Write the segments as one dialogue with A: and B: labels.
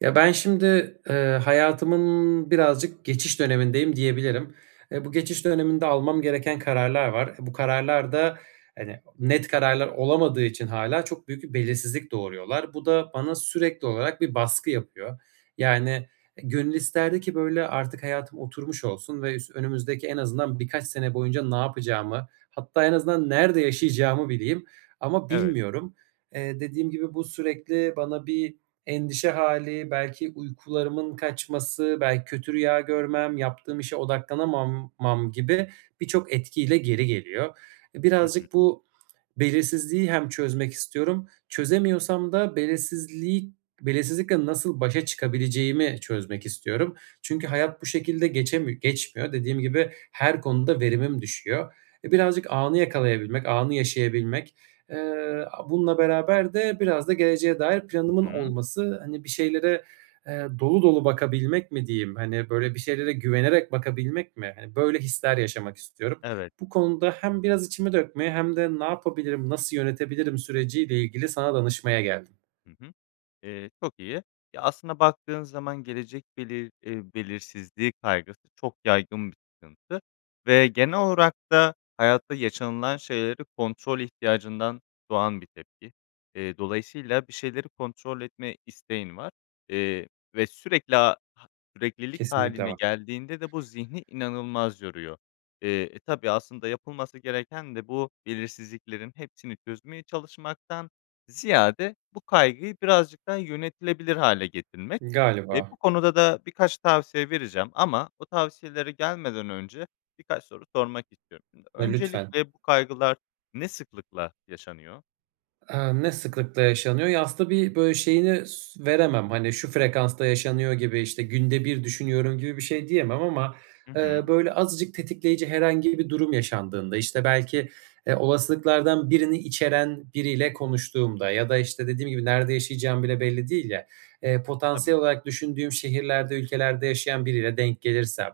A: Ya, ben şimdi, eee, hayatımın birazcık geçiş dönemindeyim diyebilirim. Eee, bu geçiş döneminde almam gereken kararlar var. Eee, bu kararlar da, hani, net kararlar olamadığı için hâlâ çok büyük bir belirsizlik doğuruyorlar. Bu da bana sürekli olarak bir baskı yapıyor. Yani, eee, gönül isterdi ki, böyle, artık hayatım oturmuş olsun ve üs önümüzdeki en azından birkaç sene boyunca ne yapacağımı hatta en azından nerede yaşayacağımı bileyim ama
B: Evet.
A: bilmiyorum. Eee, dediğim gibi bu sürekli bana bir endişe hâli, belki uykularımın kaçması, belki kötü rüya görmem, yaptığım işe odaklanamam mam gibi birçok etki ile geri geliyor. Eee,
B: Hı hı.
A: birazcık bu belirsizliği hem çözmek istiyorum. Çözemiyorsam da belirsizliği belirsizlikle nasıl başa çıkabileceğimi çözmek istiyorum. Çünkü hayat bu şekilde geçemi geçmiyor. Dediğim gibi her konuda verimim düşüyor. Eee, birazcık anı yakalayabilmek, anı yaşayabilmek. Eee, aaa, bununla beraber de biraz da geleceğe dair
B: Hı
A: planımın
B: hı.
A: olması, hani, bir şeylere, eee, dolu dolu bakabilmek mi diyeyim? Hani, böyle, bir şeylere güvenerek bakabilmek mi? Hani, böyle, hisler yaşamak istiyorum.
B: Evet.
A: Bu konuda hem biraz içimi dökmeye hem de ne yapabilirim, nasıl yönetebilirim süreci ile ilgili sana danışmaya geldim.
B: Hı hı. Eee, çok iyi. Ya, aslında baktığın zaman gelecek belir eee, belirsizliği kaygısı çok yaygın bir sıkıntı ve genel olarak da hayatta yaşanılan şeyleri kontrol ihtiyacından doğan bir tepki. Eee, dolayısıyla bir şeyleri kontrol etme isteğin var, eee, ve sürekli, aaa, ha süreklilik
A: Kesinlikle
B: hâline
A: var.
B: geldiğinde de bu zihni inanılmaz yoruyor. Eee, eee, tabii aslında yapılması gereken de bu belirsizliklerin hepsini çözmeye çalışmaktan ziyade bu kaygıyı birazcık daha yönetilebilir hâle getirmek. Eee,
A: Galiba.
B: bu konuda da birkaç tavsiye vereceğim ama bu tavsiyelere gelmeden önce birkaç soru sormak istiyorum şimdi.
A: Eee, lütfen.
B: Öncelikle bu kaygılar ne sıklıkla yaşanıyor?
A: Iıı, ne sıklıkla yaşanıyor? Ya, aslında tabii, böyle, şeyini s veremem, hani, şu frekansta yaşanıyor gibi, işte, günde bir düşünüyorum gibi bir şey diyemem ama,
B: Hı
A: eee,
B: hı.
A: böyle, azıcık tetikleyici herhangi bir durum yaşandığında, belki, eee, olasılıklardan birini içeren biriyle konuştuğumda ya da işte dediğim gibi nerede yaşayacağım bile belli değil ya, eee,
B: Tabii.
A: potansiyel olarak düşündüğüm şehirlerde, ülkelerde yaşayan biriyle denk gelirsem,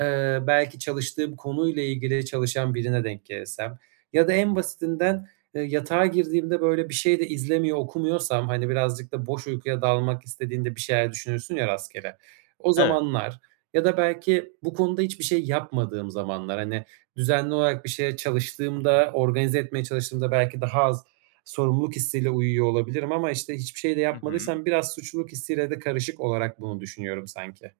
A: ııı, belki çalıştığım konuyla ilgili çalışan birine denk gelirsem ya da en basitinden, ııı, yatağa girdiğimde böyle bir şey de izlemiyor, okumuyorsam, hani, birazcık da boş uykuya dalmak istediğinde bir şeyler düşünürsün ya rastgele, o
B: Evet.
A: zamanlar ya da belki bu konuda hiçbir şey yapmadığım zamanlar, hani, düzenli olarak bir şeye çalıştığımda, organize etmeye çalıştığımda belki daha az sorumluluk hissiyle uyuyor olabilirim ama, işte, hiçbir şey de
B: Hı hı.
A: yapmadıysam biraz suçluluk hissiyle de karışık olarak bunu düşünüyorum sanki.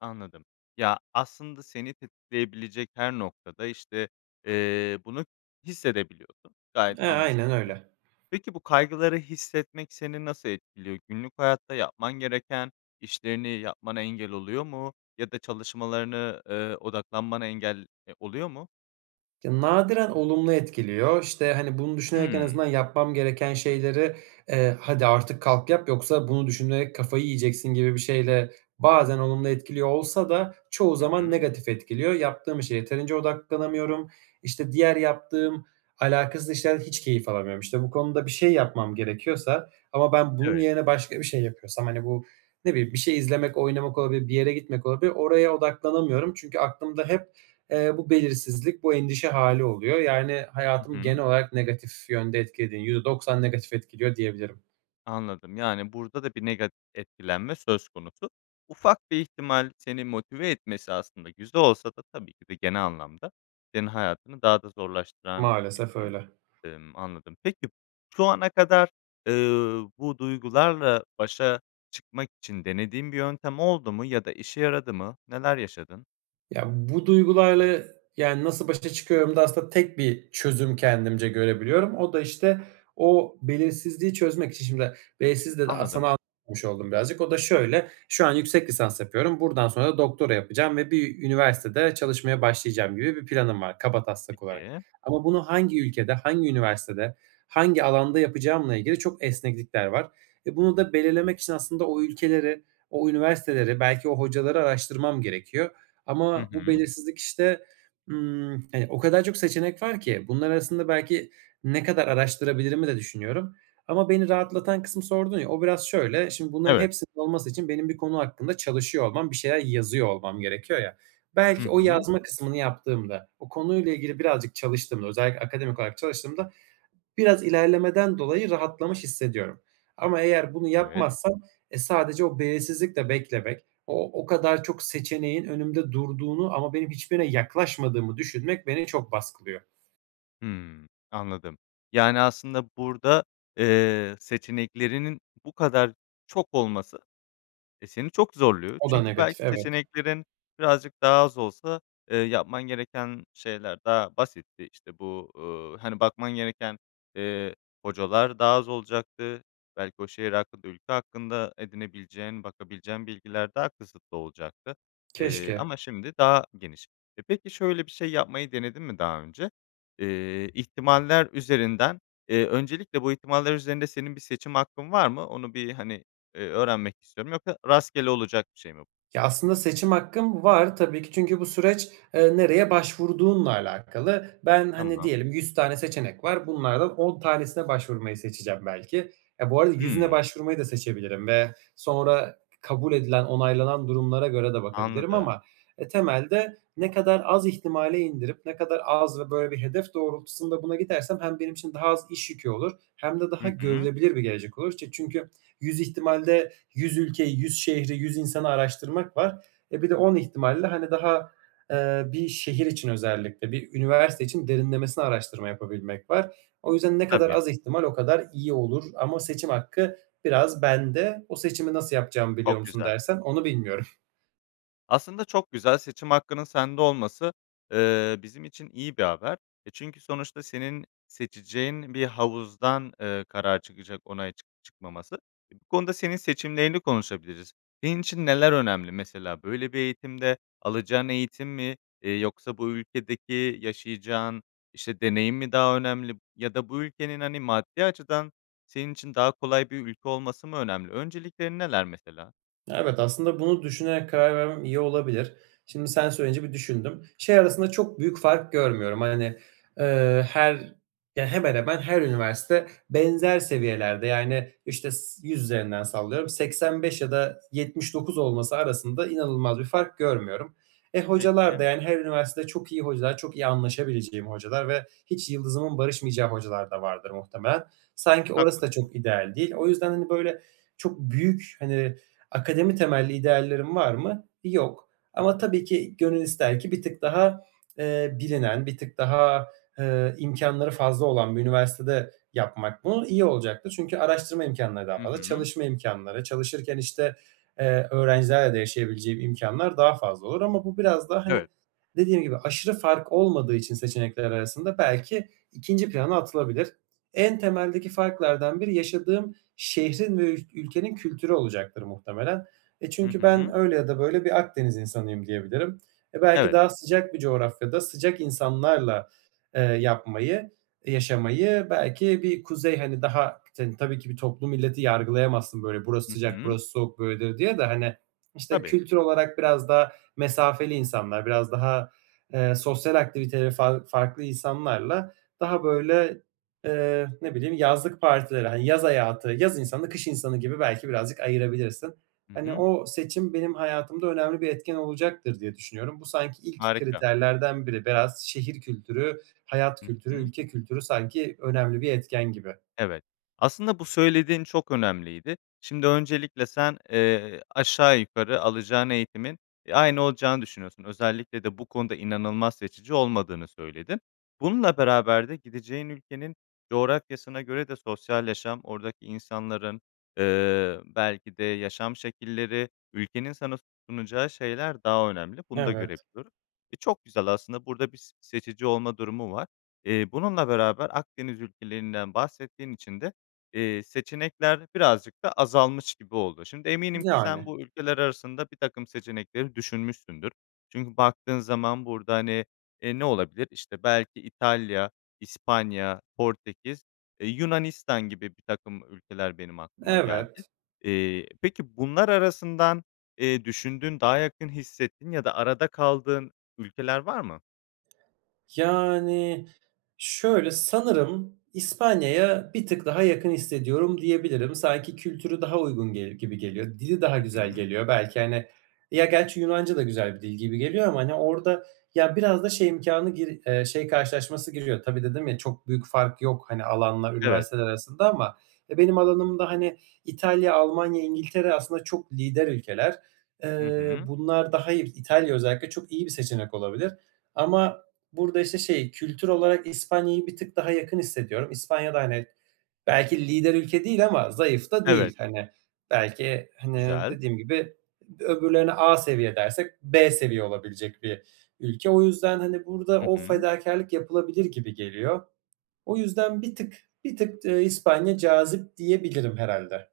B: Anladım. Ya, aslında seni tetikleyebilecek her noktada, işte, ııı, bunu hissedebiliyordun, gayet
A: Eee, aynen
B: anlaşılabilir.
A: öyle.
B: Peki, bu kaygıları hissetmek seni nasıl etkiliyor, günlük hayatta yapman gereken işlerini yapmana engel oluyor mu ya da çalışmalarını, ııı, odaklanmana engel, eee, oluyor mu?
A: Ya, nadiren olumlu etkiliyor. İşte, hani, bunu düşünerek en
B: Hımm.
A: azından yapmam gereken şeyleri, eee, "Hadi artık kalk, yap, yoksa bunu düşünerek kafayı yiyeceksin." gibi bir şeyle bazen olumlu etkiliyor olsa da çoğu
B: Hı
A: zaman
B: hı.
A: negatif etkiliyor. Yaptığım işe yeterince odaklanamıyorum. İşte, diğer yaptığım alakasız işlerde hiç keyif alamıyorum. İşte, bu konuda bir şey yapmam gerekiyorsa ama ben bunun
B: Evet.
A: yerine başka bir şey yapıyorsam, hani, bu ne bileyim, bir şey izlemek, oynamak olabilir, bir yere gitmek olabilir, oraya odaklanamıyorum. Çünkü aklımda hep, eee, bu belirsizlik, bu endişe hâli oluyor. Yani,
B: Hı
A: hayatımı genel
B: hı.
A: olarak negatif yönde etkilediği %90 negatif etkiliyor diyebilirim.
B: Anladım yani burada da bir negat etkilenme söz konusu. Ufak bir ihtimal seni motive etmesi aslında güzel olsa da tabii ki de genel anlamda senin hayatını daha da zorlaştıran bir
A: Maalesef
B: durum.
A: öyle.
B: Imm, anladım. Peki şu ana kadar, eee, bu duygularla başa çıkmak için denediğin bir yöntem oldu mu ya da işe yaradı mı? Neler yaşadın?
A: Ya, bu duygularla, yani, nasıl başa çıkıyorum da aslında tek bir çözüm kendimce görebiliyorum. O da, işte, o belirsizliği çözmek için şimdi belirsiz de, aaa,
B: Anladım.
A: sana [unintelligible] oldum birazcık. O da şöyle: Şu an yüksek lisans yapıyorum, buradan sonra doktora yapacağım ve bir üniversitede çalışmaya başlayacağım gibi bir planım var kabataslak olarak
B: Peki.
A: ama bunu hangi ülkede, hangi üniversitede, hangi alanda yapacağımla ilgili çok esneklikler var. Eee, bunu da belirlemek için aslında o ülkeleri, o üniversiteleri, belki o hocaları araştırmam gerekiyor
B: Hı
A: ama bu
B: hı.
A: belirsizlik, işte, ımm, hani, o kadar çok seçenek var ki. Bunlar arasında belki ne kadar araştırabilirimi de düşünüyorum ama beni rahatlatan kısmı sordun ya, o biraz şöyle: Şimdi bunların
B: Evet.
A: hepsinin olması için benim bir konu hakkında çalışıyor olmam, bir şeyler yazıyor olmam gerekiyor ya,
B: Hı
A: belki o
B: hı.
A: yazma kısmını yaptığımda, o konuyla ilgili birazcık çalıştığımda, özellikle akademik olarak çalıştığımda biraz ilerlemeden dolayı rahatlamış hissediyorum ama eğer bunu
B: Evet.
A: yapmazsam, eee, sadece o belirsizlikle beklemek, o o kadar çok seçeneğin önümde durduğunu ama benim hiçbirine yaklaşmadığımı düşünmek beni çok baskılıyor.
B: Hımm. Anladım. Yani, aslında burada, eee, seçeneklerinin bu kadar çok olması, eee, seni çok zorluyor
A: O da
B: çünkü
A: negatif,
B: belki
A: evet.
B: seçeneklerin birazcık daha az olsa, eee, yapman gereken şeyler daha basitti. İşte, bu, uuu, hani, bakman gereken, eee, hocalar daha az olacaktı. Belki o şehir hakkında, ülke hakkında edinebileceğin, bakabileceğin bilgiler daha kısıtlı olacaktı, eee,
A: Keşke.
B: ama şimdi daha geniş. E, peki, şöyle bir şey yapmayı denedin mi daha önce? Eee, ihtimaller üzerinden, eee, öncelikle bu ihtimaller üzerinde senin bir seçim hakkın var mı? Onu bir, hani, eee, öğrenmek istiyorum. Yoksa rastgele olacak bir şey mi bu?
A: Ya, aslında seçim hakkım var tabii ki. Çünkü bu süreç, eee, nereye başvurduğunla alakalı. Ben, hani,
B: Tamam.
A: diyelim, 100 tane seçenek var. Bunlardan 10 tanesine başvurmayı seçeceğim belki. Eee, bu arada 100'üne
B: Hımm.
A: başvurmayı da seçebilirim ve sonra kabul edilen, onaylanan durumlara göre de bakabilirim
B: Anladım.
A: ama, eee, temelde ne kadar az ihtimale indirip ne kadar az ve böyle bir hedef doğrultusunda buna gidersem hem benim için daha az iş yükü olur hem de daha
B: Hı hı.
A: görülebilir bir gelecek olur. İşte, çünkü 100 ihtimalde 100 ülkeyi, 100 şehri, 100 insanı araştırmak var. E, bir de 10 ihtimalle, hani, daha, eee, bir şehir için özellikle, bir üniversite için derinlemesine araştırma yapabilmek var. O yüzden ne kadar
B: Tabii.
A: az ihtimal, o kadar iyi olur ama seçim hakkı biraz bende. O seçimi nasıl yapacağımı biliyor
B: Çok
A: musun
B: güzel.
A: dersen, onu bilmiyorum.
B: Aslında çok güzel, seçim hakkının sende olması, eee, bizim için iyi bir haber; e, çünkü sonuçta senin seçeceğin bir havuzdan, eee, karar çıkacak, onay çık çıkmaması. İii, bu konuda senin seçimlerini konuşabiliriz. Senin için neler önemli mesela, böyle bir eğitimde; alacağın eğitim mi, eee, yoksa bu ülkedeki yaşayacağın işte deneyim mi daha önemli ya da bu ülkenin, hani, maddi açıdan senin için daha kolay bir ülke olması mı önemli? Önceliklerin neler mesela?
A: Evet, aslında bunu düşünerek karar vermem iyi olabilir. Şimdi sen söyleyince bir düşündüm. Şey arasında çok büyük fark görmüyorum. Hani, ııı, her ya, hemen hemen her üniversite benzer seviyelerde, yani işte s yüz üzerinden sallıyorum, 85 ya da 79 olması arasında inanılmaz bir fark görmüyorum. E, hocalar
B: Peki.
A: da, yani, her üniversitede çok iyi hocalar, çok iyi anlaşabileceğim hocalar ve hiç yıldızımın barışmayacağı hocalar da vardır muhtemelen. Sanki orası da
B: Haklısın.
A: çok ideal değil. O yüzden böyle çok büyük, hani akademi temelli ideallerim var mı? Yok ama tabii ki gönül ister ki bir tık daha, eee, bilinen, bir tık daha, eee, imkânları fazla olan bir üniversitede yapmak. Bu iyi olacaktır. Çünkü araştırma imkânları daha
B: Hı
A: fazla.
B: hı.
A: Çalışma imkânları, çalışırken işte, eee, öğrencilerle de yaşayabileceğim imkânlar daha fazla olur ama bu biraz daha, hani,
B: Evet.
A: dediğim gibi aşırı fark olmadığı için seçenekler arasında belki ikinci plana atılabilir. En temeldeki farklardan biri yaşadığım şehrin ve ül ülkenin kültürü olacaktır muhtemelen. E,
B: Hı
A: çünkü
B: hı.
A: ben öyle ya da böyle bir Akdeniz insanıyım diyebilirim. E, belki
B: Evet.
A: daha sıcak bir coğrafyada, sıcak insanlarla, eee, yapmayı, yaşamayı, belki bir kuzey, hani, daha k tabii ki bir toplu milleti yargılayamazsın, burası
B: Hı
A: sıcak,
B: hı.
A: burası soğuk böyledir diye de, hani, işte
B: Tabii.
A: kültür olarak biraz daha mesafeli insanlar, biraz daha, eee, sosyal aktiviteleri far farklı insanlarla, daha böyle, eee, ne bileyim, yazlık partileri, ha yaz hayatı, yaz insanı, kış insanı gibi belki birazcık ayırabilirsin.
B: Hı
A: Hani,
B: hı.
A: o seçim benim hayatımda önemli bir etken olacaktır diye düşünüyorum. Bu sanki ilk
B: Harika.
A: kriterlerden biri. Biraz şehir kültürü, hayat
B: Hı
A: kültürü,
B: hı.
A: ülke kültürü sanki önemli bir etken gibi.
B: Evet. Aslında bu söylediğin çok önemliydi. Şimdi öncelikle sen, eee, aşağı yukarı alacağın eğitimin, e, aynı olacağını düşünüyorsun. Özellikle de bu konuda inanılmaz seçici olmadığını söyledin. Bununla beraber de gideceğin ülkenin coğrafyasına göre de sosyal yaşam, oradaki insanların, ııı, belki de yaşam şekilleri, ülkenin sana sunacağı şeyler daha önemli; bunu da
A: Evet.
B: görebiliyorum. E, çok güzel aslında, burada bir s seçici olma durumu var. Eee, bununla beraber Akdeniz ülkelerinden bahsettiğin için de, eee, seçenekler birazcık da azalmış gibi oldu. Şimdi eminim ki sen
A: Yani.
B: bu ülkeler arasında bir takım seçenekleri düşünmüşsündür. Çünkü baktığın zaman burada, hani, eee, ne olabilir? İşte belki İtalya, İspanya, Portekiz, e, Yunanistan gibi birtakım ülkeler benim aklıma geldi.
A: Evet.
B: Eee, peki bunlar arasından, eee, düşündüğün, daha yakın hissettiğin ya da arada kaldığın ülkeler var mı?
A: Yani, şöyle, sanırım İspanya'ya bir tık daha yakın hissediyorum diyebilirim. Sanki kültürü daha uygun gelir gibi geliyor. Dili daha
B: Hı
A: güzel
B: hı.
A: geliyor. Belki, hani, ya gerçi Yunanca da güzel bir dil gibi geliyor ama, hani, orada, ya, biraz da şey imkânı gir şey karşılaşması giriyor. Tabii dedim ya, çok büyük fark yok, hani, alanla
B: Evet.
A: üniversiteler arasında ama, e, benim alanımda, hani, İtalya, Almanya, İngiltere aslında çok lider ülkeler.
B: Hı
A: Iıı,
B: hı.
A: bunlar da hayır, İtalya özellikle çok iyi bir seçenek olabilir ama burada işte şey, kültür olarak İspanya'yı bir tık daha yakın hissediyorum. İspanya da, hani, belki lider ülke değil ama zayıf da
B: Evet.
A: değil. Hani, belki, hani,
B: Güzel.
A: dediğim gibi öbürlerine A seviye dersek B seviye olabilecek bir ülke. O yüzden, hani, burada
B: Hı
A: o
B: hı.
A: fedakârlık yapılabilir gibi geliyor. O yüzden bir tık bir tık, ııı, İspanya cazip diyebilirim herhâlde.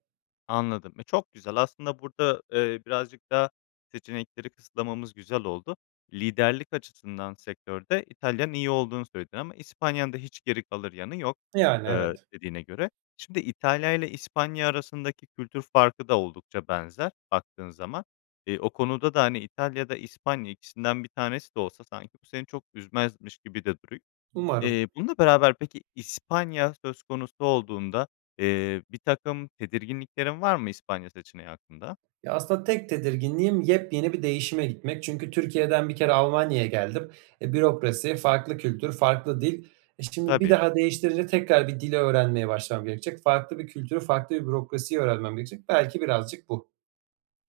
B: Anladım, e, çok güzel aslında burada, eee, birazcık daha seçenekleri kısıtlamamız güzel oldu. Liderlik açısından sektörde İtalya'nın iyi olduğunu söyledin ama İspanya'nın da hiç geri kalır yanı yok,
A: Yani,
B: ııı,
A: evet.
B: dediğine göre. Şimdi İtalya'yla İspanya arasındaki kültür farkı da oldukça benzer, baktığın zaman. Eee, o konuda da İtalya ya da İspanya, ikisinden bir tanesi de olsa, sanki bu seni çok üzmezmiş gibi de duruyor.
A: Umarım.
B: Eee, bununla beraber peki İspanya söz konusu olduğunda, eee, birtakım tedirginliklerin var mı, İspanya seçeneği hakkında?
A: Ya, aslında tek tedirginliğim yepyeni bir değişime gitmek; çünkü Türkiye'den bir kere Almanya'ya geldim. E, bürokrasi, farklı kültür, farklı dil. E, şimdi bir
B: Tabii.
A: daha değiştirince tekrar bir dil öğrenmeye başlamam gerekecek. Farklı bir kültürü, farklı bir bürokrasiyi öğrenmem gerekecek. Belki birazcık bu.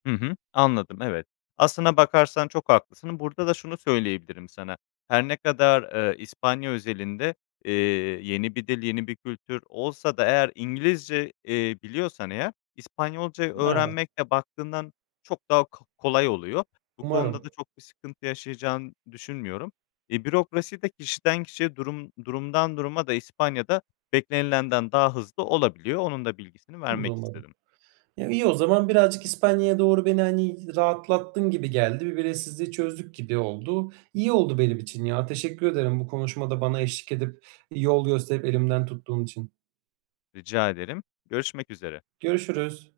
B: Hı hı, anladım, evet. Aslına bakarsan çok haklısın. Burada da şunu söyleyebilirim sana; her ne kadar, eee, İspanya özelinde, eee, yeni bir dil, yeni bir kültür olsa da eğer İngilizce, eee, biliyorsan eğer, İspanyolca' yı
A: N evet.
B: öğrenmekle baktığından çok daha ko kolay oluyor. Bu
A: Umarım.
B: konuda da çok bir sıkıntı yaşayacağını düşünmüyorum. E, bürokrasi de kişiden kişiye, durum durumdan duruma da İspanya'da beklenilenden daha hızlı olabiliyor. Onun da bilgisini
A: Bunu da
B: vermek
A: umarım.
B: istedim.
A: Ya, iyi o zaman. Birazcık İspanya'ya doğru beni, hani, rahatlattın gibi geldi. Bir belirsizliği çözdük gibi oldu. İyi oldu benim için ya. Teşekkür ederim, bu konuşmada bana eşlik edip, iii, yol gösterip elimden tuttuğum için.
B: Rica ederim, görüşmek üzere.
A: Görüşürüz.